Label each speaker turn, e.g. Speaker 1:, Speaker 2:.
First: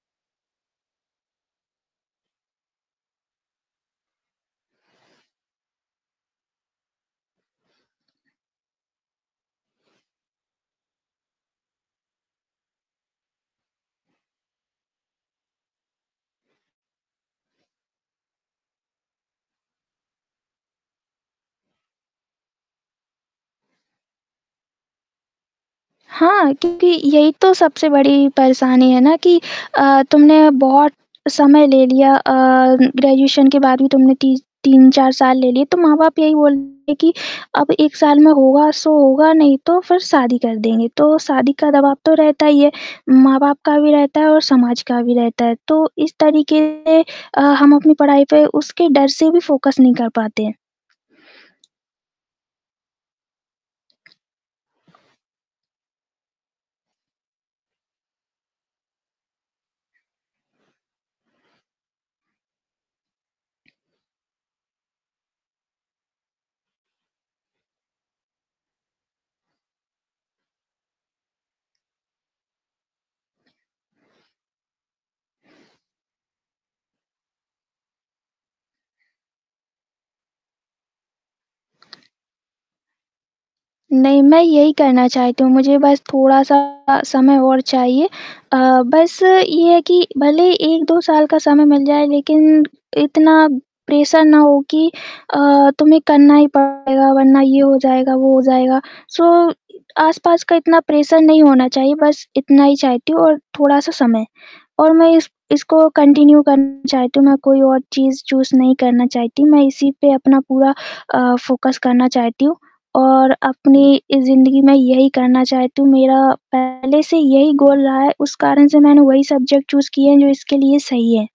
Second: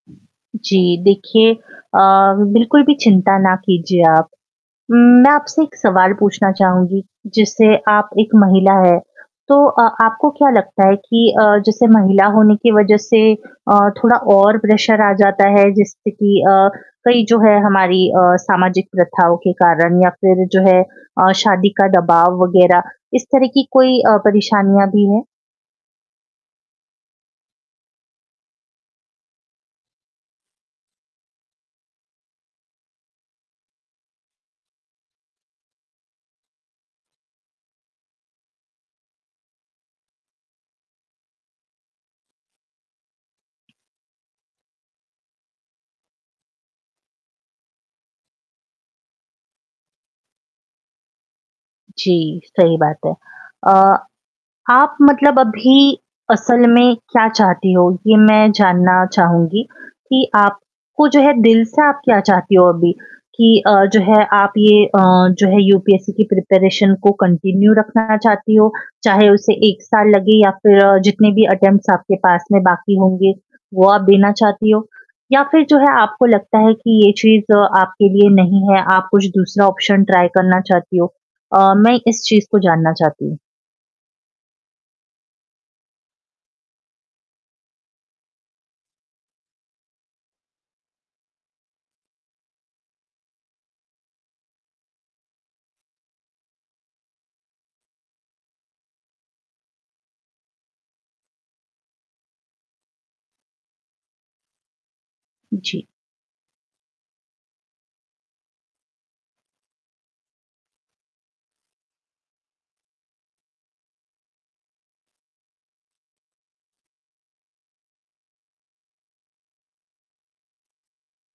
Speaker 1: जी देखिए, अ, बिल्कुल भी चिंता ना कीजिए आप। उम, मैं आपसे एक सवाल पूछना चाहूँगी। जैसे आप एक महिला हैं, तो अ, आपको क्या लगता है कि अ, जैसे महिला होने की वजह से अ, थोड़ा और प्रेशर आ जाता है। जिससे कि अ, कई जो है हमारी अ, सामाजिक प्रथाओं के कारण या फिर जो है अ, शादी का दबाव वग़ैरह। इस तरह की अ, कोई परेशानियाँ भी हैं?
Speaker 2: हाँ, क्योंकि यही तो सबसे बड़ी परेशानी है ना कि अ, तुमने बहुत समय ले लिया। अ, ग्रेजुएशन के बाद भी तुमने ती 3-4 साल ले लिए, तो माँ-बाप यही बोलते हैं कि अब 1 साल में होगा सो होगा नहीं तो फिर शादी कर देंगे। तो शादी का दबाव तो रहता ही है। माँ-बाप का भी रहता है और समाज का भी रहता है। तो इस तरीके अ, हम अपनी पढ़ाई पे उसके डर से भी फोकस नहीं कर पाते हैं।
Speaker 1: जी, सही बात है। अ, आप मतलब अभी असल में क्या चाहती हो, ये मैं जानना चाहूँगी कि आप को जो है दिल से आप क्या चाहती हो अभी? कि अ, जो है आप ये अ, जो है यूपीएससी की प्रिपरेशन को कंटिन्यू रखना चाहती हो, चाहे उसे 1 साल लगे या फिर जितने भी अटेम्प्ट्स आपके पास में बाकी होंगे वो आप देना चाहती हो या फिर जो है आपको लगता है कि ये चीज़ आपके लिए नहीं है। आप कुछ दूसरा ऑप्शन ट्राई करना चाहती हो। अ, मैं इस चीज़ को जानना चाहती हूँ।
Speaker 2: नहीं, मैं यही करना चाहती हूँ। मुझे बस थोड़ा-सा समय और चाहिए। अ, बस ये है कि भले 1-2 साल का समय मिल जाए लेकिन इतना प्रेशर ना हो कि अ, तुम्हें करना ही पड़ेगा वरना ये हो जाएगा, वो हो जाएगा। सो आसपास का इतना प्रेशर नहीं होना चाहिए। बस इतना ही चाहती हूँ और थोड़ा-सा समय और मैं इस
Speaker 1: जी।
Speaker 2: इसको कंटिन्यू करना चाहती हूँ। मैं कोई और चीज़ चूज़ नहीं करना चाहती। मैं इसी पे अपना पूरा अ, फोकस करना चाहती हूँ और अपनी इ ज़िंदगी में यही करना चाहती हूँ। मेरा पहले से यही गोल रहा है। उस कारण से मैंने वही सब्जेक्ट चूज़ किए हैं जो इसके लिए सही है।